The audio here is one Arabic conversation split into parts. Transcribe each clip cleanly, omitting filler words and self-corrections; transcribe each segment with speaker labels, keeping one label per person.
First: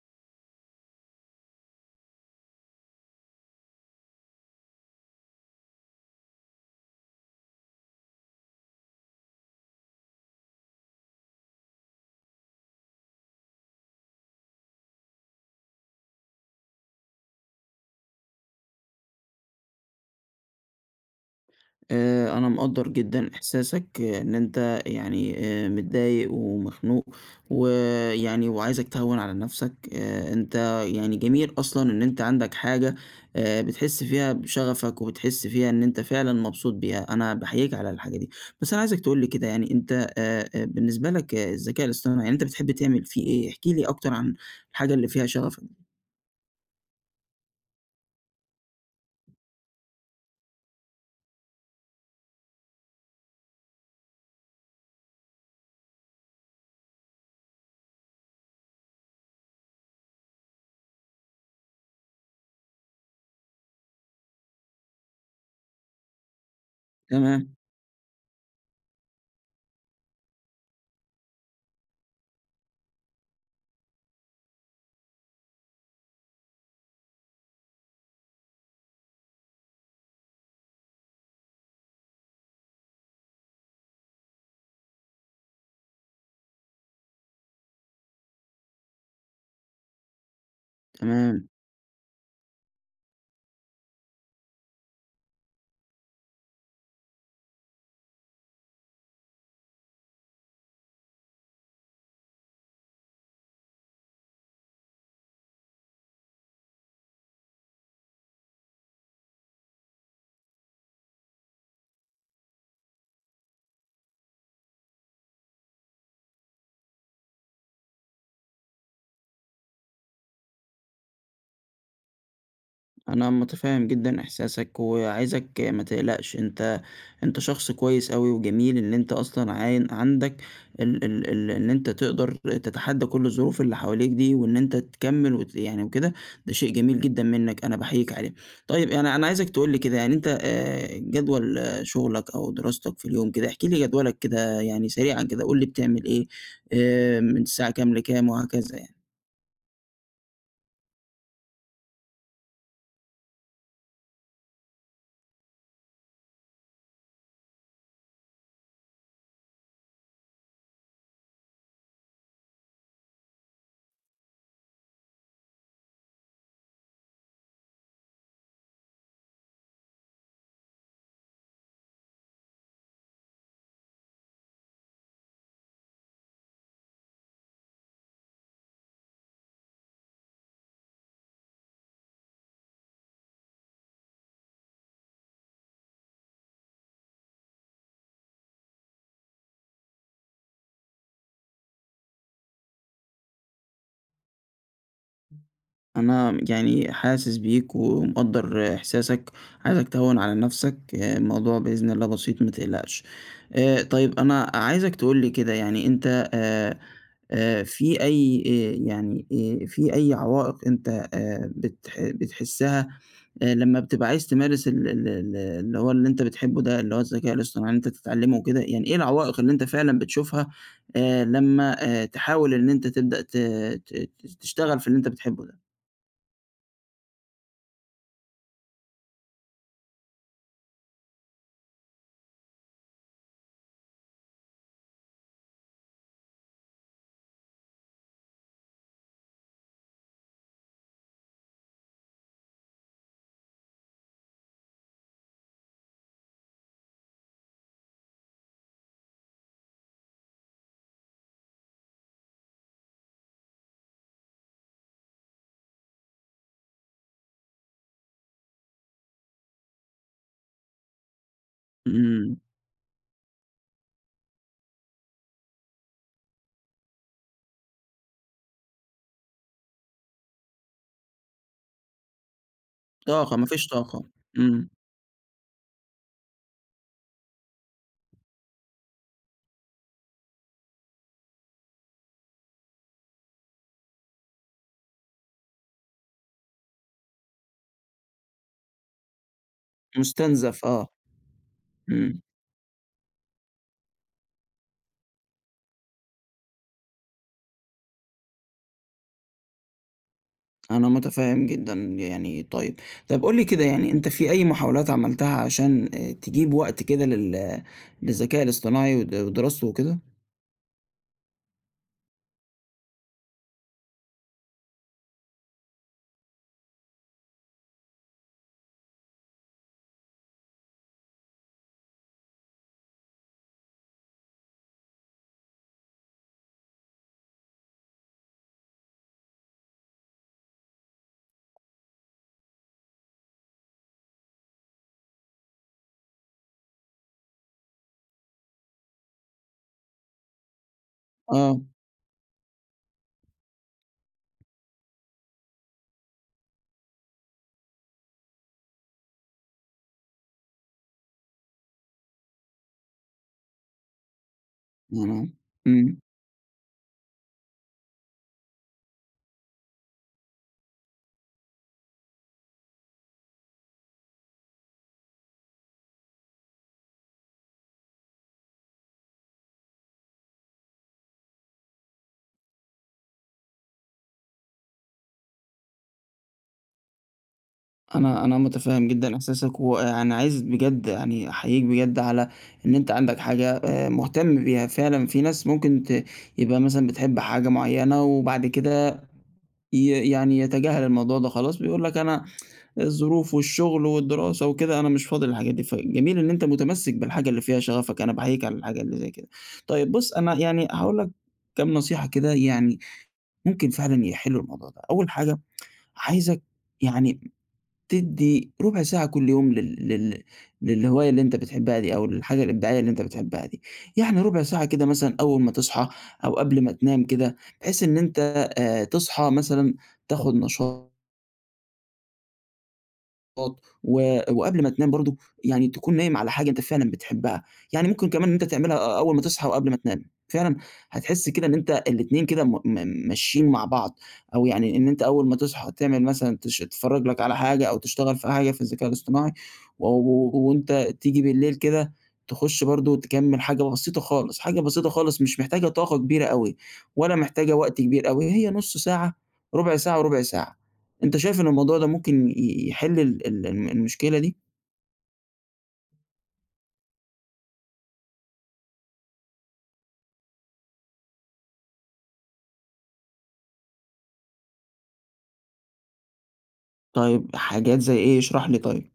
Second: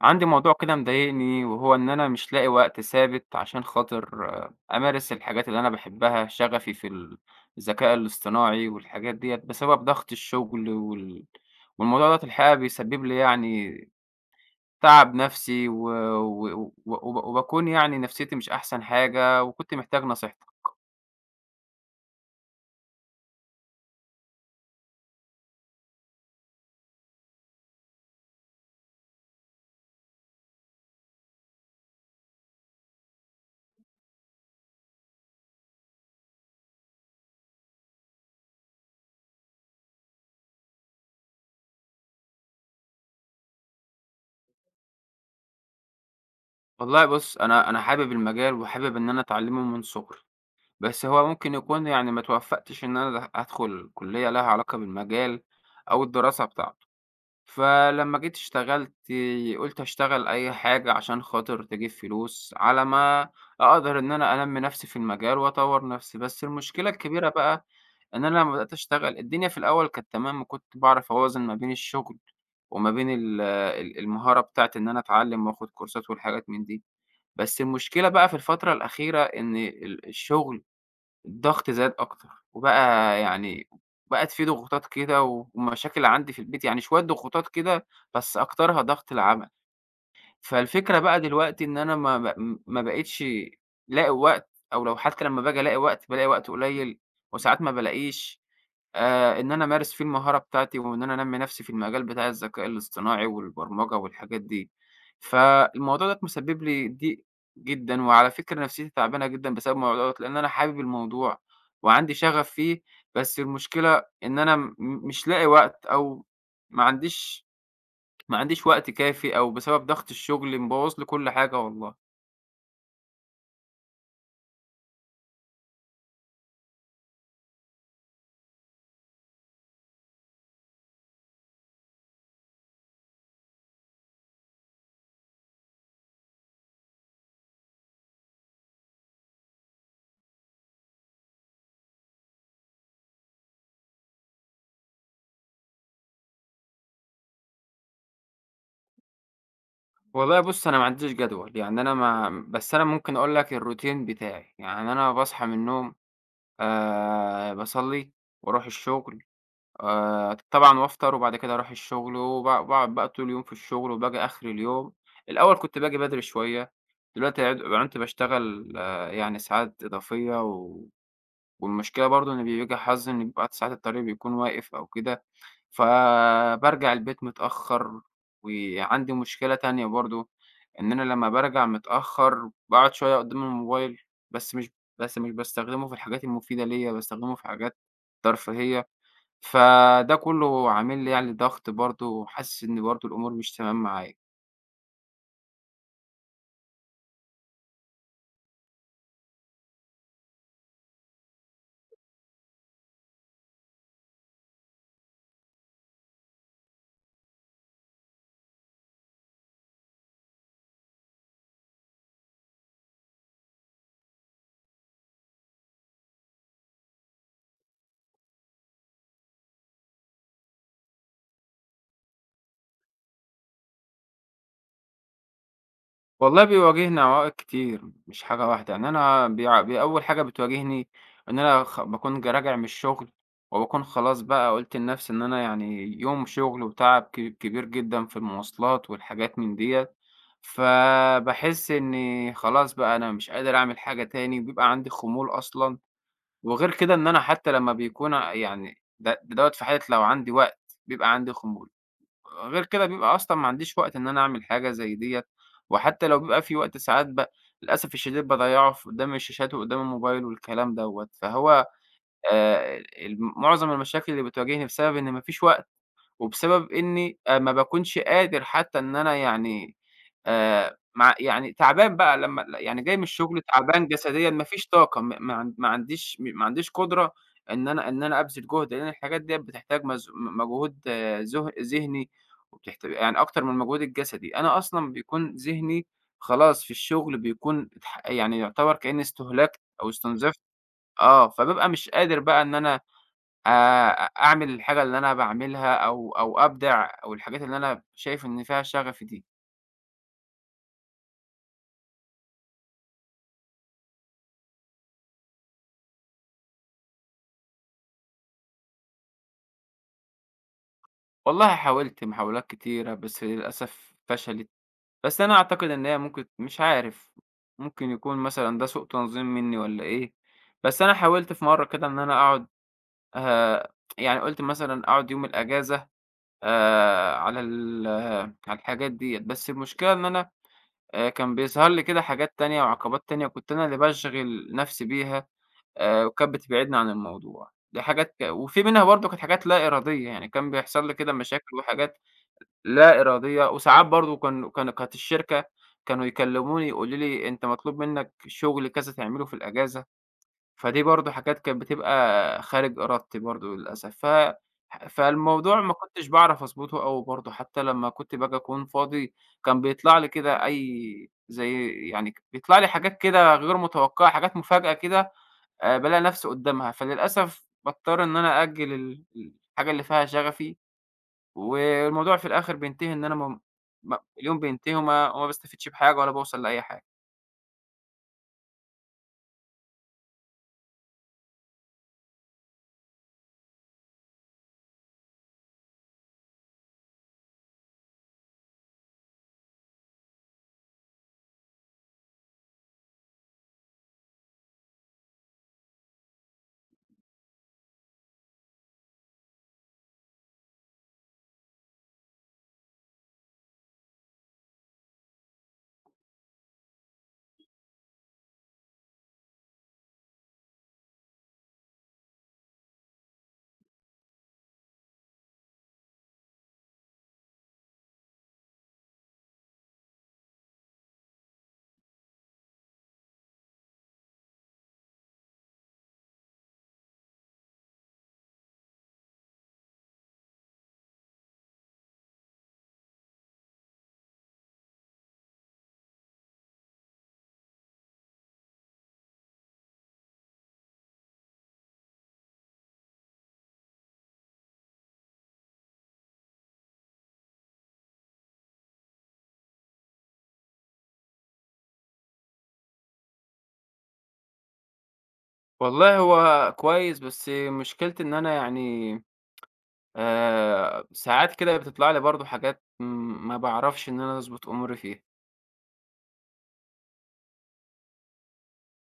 Speaker 1: عندي موضوع كده مضايقني، وهو إن أنا مش لاقي وقت ثابت عشان خاطر أمارس الحاجات اللي أنا بحبها، شغفي في الذكاء الاصطناعي والحاجات ديت، بسبب ضغط الشغل والموضوع ده الحقيقة بيسبب لي يعني تعب نفسي، و... و... وبكون يعني نفسيتي مش أحسن حاجة، وكنت محتاج نصيحتك.
Speaker 2: أنا مقدّر جدًا إحساسك، إن أنت، يعني، متضايق ومخنوق. ويعني وعايزك تهوّن على نفْسك. أنت، يعني، جميل أصلًا إن أنت عندك حاجة. بتحس فيها بشغفك، وبتحس فيها إن أنت فعلًا مبسوط بيها. أنا باحييك على الحاجة دي. بس أنا عايزك تقول لي كده، يعني أنت، بالنسبة لك الذكاء الاصطناعي، يعني أنت بتحب تعمل فيه إيه؟ احكِ لي أكتر عن الحاجة اللي فيها شغفك.
Speaker 1: والله بص، أنا حابب المجال وحابب إن أنا أتعلمه من صغري، بس هو ممكن يكون يعني ما توفقتش إن أنا أدخل كلية لها علاقة بالمجال أو الدراسة بتاعته. فلمّا جيت اشتغلت، قُلت هاشتغل أي حاجة عشان خاطر تجيب فلوس، على ما أقدر إن أنا أنمّي نفسي في المجال وأطوّر نفسي. بس المشكلة الكبيرة
Speaker 2: تمام.
Speaker 1: بقى إن أنا لمّا بدأت أشتغل، الدنيا في الأول كانت تمام، وكنت باعرف أوازن ما بين الشغل وما بين ال ال المهارة بتاعة إن أنا أتعلّم وآخُد كورسات والحاجات من دي. بس المشكلة بقى في الفترة الأخيرة إن الشغل الضغط زاد أكتر، وبقى يعني بقت في ضغوطات كده ومشاكل عندي في البيت، يعني شوية ضغوطات كده، بس أكترها ضغط العمل. فالفكرة بقى
Speaker 2: تمام.
Speaker 1: دلوقتي إن أنا ما بقيتش لاقي وقت، أو لو حتى لمّا باجي ألاقي وقت، بالاقي وقت قليل، وساعات ما بالاقيش. إن أنا أمارس فيه المهارة بتاعتي، وإن أنا أنمّي نَفْسي في المجال بتاع الذكاء الاصطناعي والبرمجة والحاجات دي. فالموضوع ده مسبب لي ضيق جدًا، وعلى فكرة نَفْسيتي تعبانة جدًا بسبب الموضوع دوّة، لإن أنا حابب الموضوع وعندي شغف فيه. بس المشكلة إن أنا مش لاقي وقت، أو ما عنديش ما عنديش وقت كافي، أو بسبب ضغط الشغل مبوّظ لي كل حاجة والله.
Speaker 2: انا متفاهم جدا احساسك، وعايزك ما تقلقش. انت شخص كويس قوي، وجميل ان انت اصلا عين عندك ال ال ال ان انت تقدر تتحدى كل الظروف اللي حواليك دي، وان انت تكمل يعني وكده. ده شيء جميل جدا منك، انا بحييك عليه. طيب، يعني انا عايزك تقول لي كده، يعني انت، جدول شغلك او دراستك في اليوم كده. احكي لي جدولك كده، يعني سريعا كده، قول لي بتعمل ايه من الساعة كام لكام وهكذا.
Speaker 1: والله بُص، أنا ما عنديش جدول، يعني أنا ما بس أنا ممكن أقول لك الroutine بتاعي. يعني أنا باصحى من النوم، باصلّي وأروح الشغل، طبعًا وأفطر، وبعد كده أروح الشغل باقعد بقى طول اليوم في الشغل، وباجي آخر اليوم. الأول كنت باجي بدري شوية، دلوقتي عنت باشتغل يعني ساعات إضافية، والمشكلة برضه إن بييجي حظي إن بيبقى ساعات الطريق بيكون واقف أو كده. فبارجع البيت متأخّر، وعندي مشكلة تانية برضه، إن أنا لمّا بارجع متأخّر باقعد شوية قدّام الموبايل، بس مش بس مش باستخدمه في الحاجات المفيدة ليّا، باستخدمه في حاجات ترفيهية، فده كُلّه عامل لي يعني ضغط برضه، وحاسس إن برضه الأمور مش تمام معايا.
Speaker 2: أنا يعني حاسس بيك ومقدّر إحساسك. عايزك تهوّن على نَفْسك. الموضوع بإذن الله بسيط، ما تقلقش. طيب، أنا عايزك تقول لي كده، يعني أنت، في أي، في أي عوائق أنت بتحسّها لمّا بتبقى عايز تمارس ال ال ال اللي هو، اللي أنت بتحبّه ده، اللي هو الذكاء الاصطناعي، إن أنت تتعلّمه وكده. يعني إيه العوائق اللي أنت فعلًا بتشوفها لمّا تحاول إن أنت تبدأ ت ت تشتغل في اللي أنت بتحبّه ده؟
Speaker 1: والله بيواجهني عوائق كتير، مش حاجة واحدة. يعني أنا بيع بي أول حاجة بتواجهني إن أنا باكون راجع من الشغل، وباكون خلاص بقى قُلت لنفسي إن أنا يعني يوم شغل وتعب كبير جدًا في المواصلات والحاجات من ديّة، فباحس إني خلاص بقى أنا مش قادر أعمل حاجة تاني، بيبقى عندي خمول أصلًا. وغير كده إن أنا حتى لمّا بيكون يعني ده دوّة، في حالة لو عندي وقت، بيبقى عندي خمول. غير كده بيبقى أصلًا ما عنديش وقت إن أنا أعمل حاجة زي ديّة، وحتى لو بيبقى في وقت ساعات، للأسف الشديد باضيّعه في قدام الشاشات وقدام الموبايل والكلام دوّة. فهو
Speaker 2: إمم.
Speaker 1: الم معظم المشاكل اللي بتواجهني بسبب إن ما فيش وقت، وبسبب إني ما باكونش قادر، حتى إن أنا يعني مع يعني تعبان بقى، لمّا يعني جاي من
Speaker 2: طاقة،
Speaker 1: الشغل
Speaker 2: ما فيش
Speaker 1: تعبان
Speaker 2: طاقة.
Speaker 1: جسديًا، ما فيش
Speaker 2: إمم.
Speaker 1: طاقة، م ما عن ما عنديش م ما عنديش قدرة إن أنا أبذل جهد، لإن الحاجات ديّة بتحتاج مز م مجهود ذهني، يعني أكتر من المجهود الجسدي. أنا أصلًا بيكون ذهني خلاص في الشغل، بيكون يعني يعتبر كإني استهلكت أو استنزفت.
Speaker 2: مستنزف. آه.
Speaker 1: فبابقى مش
Speaker 2: إمم.
Speaker 1: قادر بقى إن أنا آآ أعمل الحاجة اللي أنا باعملها، أو أبدع، أو الحاجات اللي أنا شايف إن فيها شغفي دي.
Speaker 2: أنا متفهم جدًا، يعني طيب. طب قُل لي كده، يعني أنت، في أي محاولات عملتها عشان تجيب وقت كده للذكاء الاصطناعي ودراسته وكده؟
Speaker 1: والله حاولت محاولات كتيرة، بس للأسف فشلت. بس أنا أعتقد إن هي ممكن، مش عارف، ممكن يكون مثلًا ده سوء تنظيم منّي والّا إيه. بس أنا حاولت في مرّة كده إن أنا أقعد، آآ يعني قُلت مثلًا أقعد يوم الأجازة على ال آه، على الحاجات ديّة. بس المشكلة إن أنا كان بيظهر لي كده حاجات تانية وعقبات تانية كنت أنا اللي باشغل نَفْسي بيها، وكانت بتبعدني عن الموضوع. دي حاجات وفي منها برضه كانت حاجات لا إرادية، يعني كان بيحصل لي كده مشاكل
Speaker 2: آه،
Speaker 1: وحاجات لا إرادية. وساعات برضه كانت الشركة كانوا يكلموني يقولوا لي أنت مطلوب منك شغل كذا تعمله في الأجازة، فدي برضه حاجات كانت بتبقى خارج إرادتي برضه للأسف.
Speaker 2: أنا
Speaker 1: فالموضوع ما
Speaker 2: إمم.
Speaker 1: كنتش باعرف أضبطه أوي برضه، حتى لمّا كنت باجي أكون فاضي كان بيطلع لي كده، أي زي يعني ك بيطلع لي حاجات كده غير متوقعة، حاجات مفاجأة كده، بالاقي نفسي قدّامها، فللأسف باضطر إن أنا أأجّل الحاجة اللي فيها شغفي، والموضوع في الآخر بينتهي إن أنا م م اليوم بينتهي، وما باستفيدش بحاجة، ولا باوصل لأي حاجة.
Speaker 2: أنا متفهم جدًا إحساسك، وأنا عايز بجد، يعني، أحييك بجد على إن أنت عندك حاجة مهتم بيها. فعلًا في ناس ممكن يبقى مثلًا بتحب حاجة معينة، وبعد كده يعني يتجاهل الموضوع ده خلاص، بيقول لك: أنا الظروف والشغل والدراسة وكده، أنا مش فاضي للحاجات دي. فجميل إن أنت متمسك بالحاجة اللي فيها شغفك. أنا باحييك على الحاجة اللي زي كده. طيب بُص، أنا يعني هاقول لك كام نصيحة كده، يعني ممكن فعلًا يحلّوا الموضوع ده. أول حاجة: عايزك، يعني، تدّي ربع ساعة كل يوم لل لل للهواية اللي أنت بتحبها دي، أو للحاجة الإبداعية اللي أنت بتحبها دي. يعني ربع ساعة كده، مثلًا أول ما تصحى أو قبل ما تنام كده، بحيث إن أنت تصحى مثلًا تاخُد نشاط، وقبل ما تنام برضه، يعني تكون نايم على حاجة أنت فعلًا بتحبها. يعني ممكن كمان إن أنت تعملها أول ما تصحى وقبل ما تنام. فعلًا هتحس كده إن أنت الاتنين كده م م ماشيين مع بعض. أو، يعني، إن أنت أول ما تصحى تعمل مثلًا تتفرج لك على حاجة أو تشتغل في حاجة في الذكاء الاصطناعي، و و وأنت تيجي بالليل كده تخش برضه تكمل حاجة بسيطة خالص. حاجة بسيطة خالص، مش محتاجة طاقة كبيرة أوي، ولا محتاجة وقت كبير أوي. هي نُص ساعة، ربع ساعة وربع ساعة. أنت شايف إن الموضوع ده ممكن يحل ال ال الم المشكلة دي؟
Speaker 1: والله هو كويس، بس مشكلتي إن أنا يعني ساعات كده بتطلع لي برضه حاجات، ما باعرفش إن أنا أضبط أموري فيها.
Speaker 2: طيب حاجات زي إيه؟ اشرح لي طيب.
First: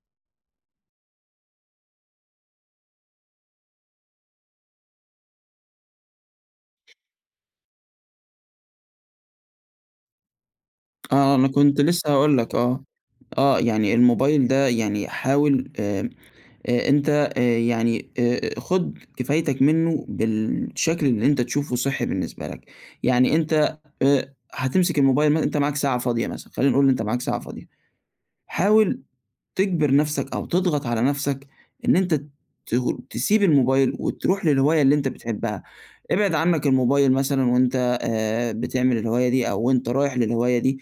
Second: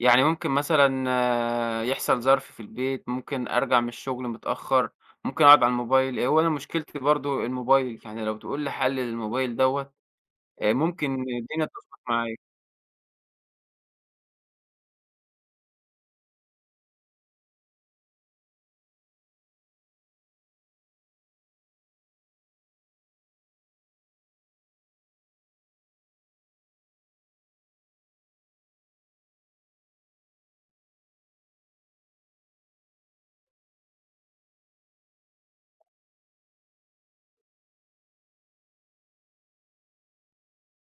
Speaker 1: يعني ممكن مثلًا يحصل ظرف في البيت، ممكن أرجع من الشغل متأخّر، ممكن أقعد على الموبايل. هو أنا مشكلتي برضه الموبايل، يعني لو تقول لي حل للموبايل دوّة، ممكن
Speaker 2: آه، أنا
Speaker 1: الدنيا
Speaker 2: كنت
Speaker 1: تضبط
Speaker 2: لسه
Speaker 1: معايا.
Speaker 2: هاقول لك آه. يعني الموبايل ده، يعني حاول، أنت، يعني، خُد كفايتك منّه بالشكل اللي أنت تشوفه صحّي بالنسبة لك. يعني أنت هتمسك الموبايل، أنت معاك ساعة فاضية مثلًا، خلّينا نقول أنت معاك ساعة فاضية، حاول تجبر نفسك أو تضغط على نفسك إن أنت تسيب الموبايل وتروح للهواية اللي أنت بتحبها. ابعد عنك الموبايل مثلًا وأنت بتعمل الهواية دي، أو وأنت رايح للهواية دي.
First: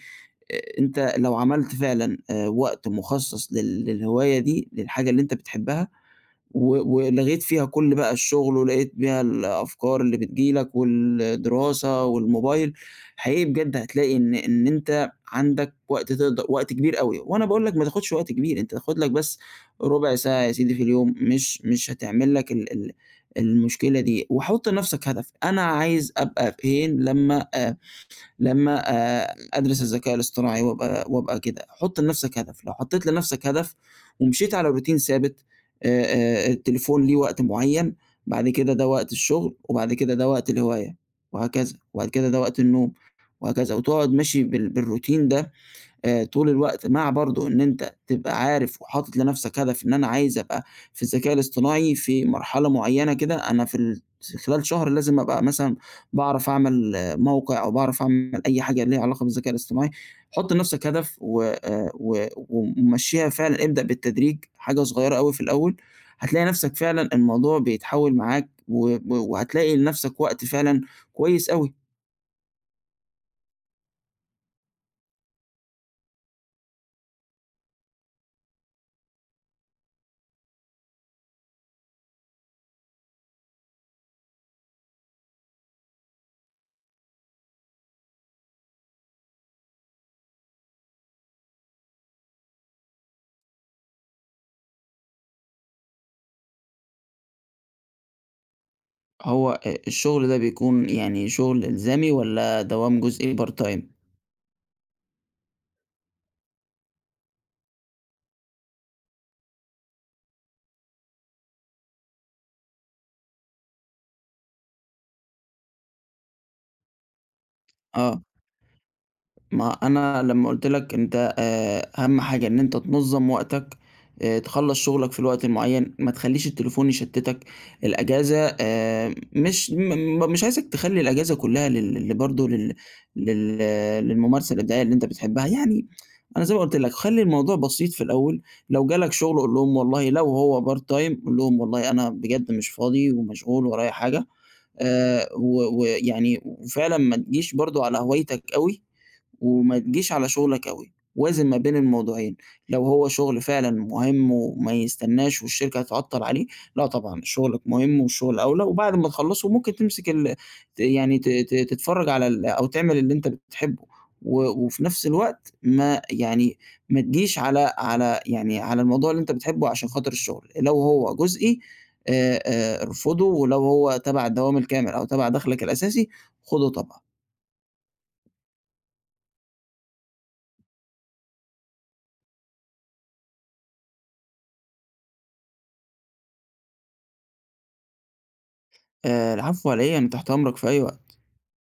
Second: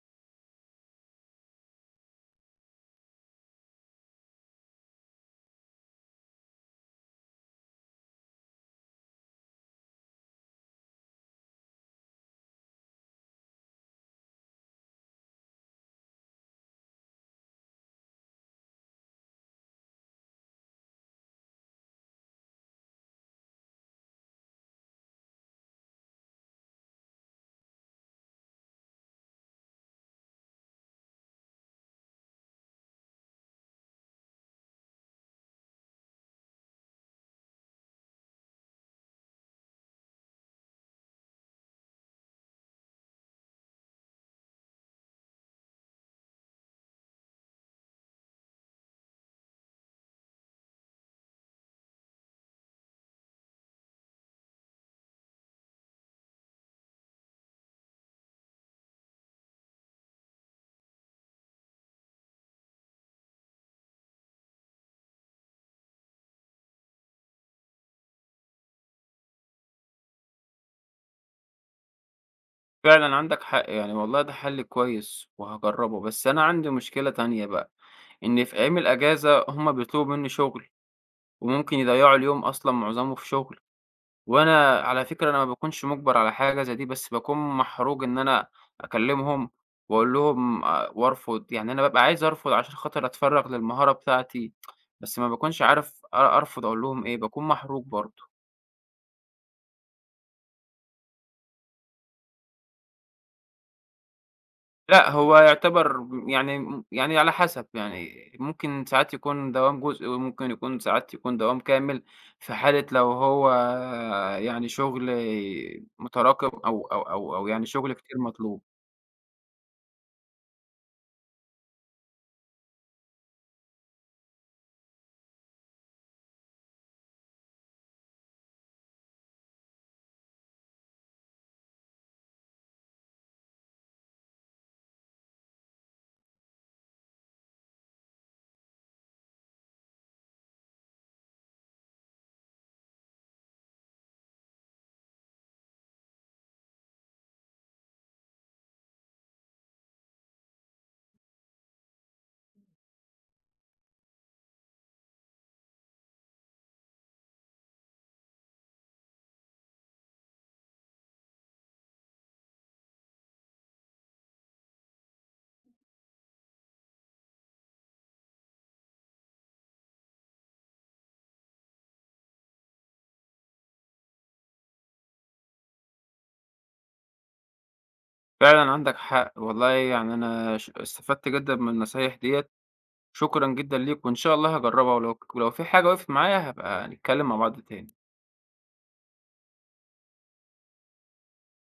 Speaker 2: أنت لو عملت فعلًا وقت مخصص للهواية دي، للحاجة اللي أنت بتحبها، ولغيت فيها كل بقى الشغل، ولقيت بيها الأفكار اللي بتيجي لك والدراسة والموبايل، حقيقي بجد هتلاقي إن أنت عندك وقت، وقت كبير أوي. وأنا باقول لك ما تاخدش وقت كبير. أنت خُد لك بس ربع ساعة يا سيدي في اليوم، مش هتعمل لك ال ال المشكلة دي. وحُط لنفسك هدف: أنا عايز أبقى فين لمّا لمّا أدرس الذكاء الاصطناعي وأبقى كده. حُط لنَفْسك هدف. لو حطّيت لنَفْسك هدف ومشيت على routine ثابت، التليفون ليه وقت معيّن، بعد كده ده وقت الشغل، وبعد كده ده وقت الهواية وهكذا، وبعد كده ده وقت النوم وهكذا. وتقعد ماشي بالroutine ده طول الوقت، مع برضه إن أنت تبقى عارف وحاطط لنفْسك هدف إن أنا عايز أبقى في الذكاء الاصطناعي في مرحلة معيّنة كده. أنا في خلال شهر لازم أبقى مثلًا باعرف أعمل موقع، أو باعرف أعمل أي حاجة ليها علاقة بالذكاء الاصطناعي. حُط لنفْسك هدف و و ومشّيها فعلًا. ابدأ بالتدريج، حاجة صغيّرة أوي في الأول، هتلاقي نفْسك فعلًا الموضوع بيتحوّل معاك وهتلاقي لنفْسك وقت فعلًا كويس أوي.
Speaker 1: فعلًا عندك حق يعني، والله ده حَل كويس وهاجرّبه، بس أنا عندي مشكلة تانية بقى، إن في أيام الأجازة هم بيطلبوا منّي شُغل، وممكن يضيّعوا اليوم أصلًا معظمه في شُغل. وأنا على فكرة أنا ما باكونش مُجبَر على حاجة زي دي، بس باكون محروج إن أنا أكلّمهم وأقول لهم وأرفض، يعني أنا بابقى عايز أرفض عشان خاطر أتفرّغ للمهارة بتاعتي، بس ما باكونش عارف أرفض أقول لهم إيه، باكون محروج برضه.
Speaker 2: هو الشغل ده بيكون، يعني، شغل إلزامي والّا دوام جزئي part time؟
Speaker 1: لأ، هو يعتبر يعني على حسب، يعني ممكن ساعات يكون دوام جزئي، وممكن يكون ساعات يكون دوام كامل، في حالة لو هو يعني شغل متراكم، أو يعني شغل كتير
Speaker 2: آه.
Speaker 1: مطلوب.
Speaker 2: ما أنا لمّا قُلت لك أنت، أهم حاجة إن أنت تنظّم وقتك، تخلّص شغلك في الوقت المعيّن، ما تخلّيش التليفون يشتّتك. الأجازة مش م م- مش عايزك تخلّي الأجازة كُلّها لل ل برضه لل لل للممارسة الإبداعية اللي أنت بتحبها. يعني أنا زي ما قُلت لك خلّي الموضوع بسيط في الأول. لو جالك شغل قُل لهم والله، لو هو part time قُل لهم والله أنا بجد مش فاضي ومشغول ورايا حاجة. و ويعني وفعلًا، ما تجيش برضه على هوايتك أوي، وما تجيش على شغلك أوي. وازن ما بين الموضوعين. لو هو شغل فعلًا مهم وما يستناش والشركة هتعطّل عليه، لأ طبعًا شغلك مهم والشغل أولى، وبعد ما تخلّصه ممكن تمسك ال ت يعني ت ت تتفرّج على ال، أو تعمل اللي أنت بتحبه. وفي نفس الوقت، ما تجيش على على يعني على الموضوع اللي أنت بتحبه عشان خاطر الشغل. لو هو جزئي، ارفضه، ولو هو تبع الدوام الكامل أو تبع دخلك الأساسي، خُده طبعًا.
Speaker 1: فعلًا عندك حق، والله يعني أنا استفدت جدًا من النصايح ديّة، شكرًا جدًا ليك، وإن شاء الله هاجربها، ولو في حاجة وقفت معايا هابقى نتكلم مع بعض تاني.
Speaker 2: العفو على إيه، أنا تحت أمرك في أي وقت.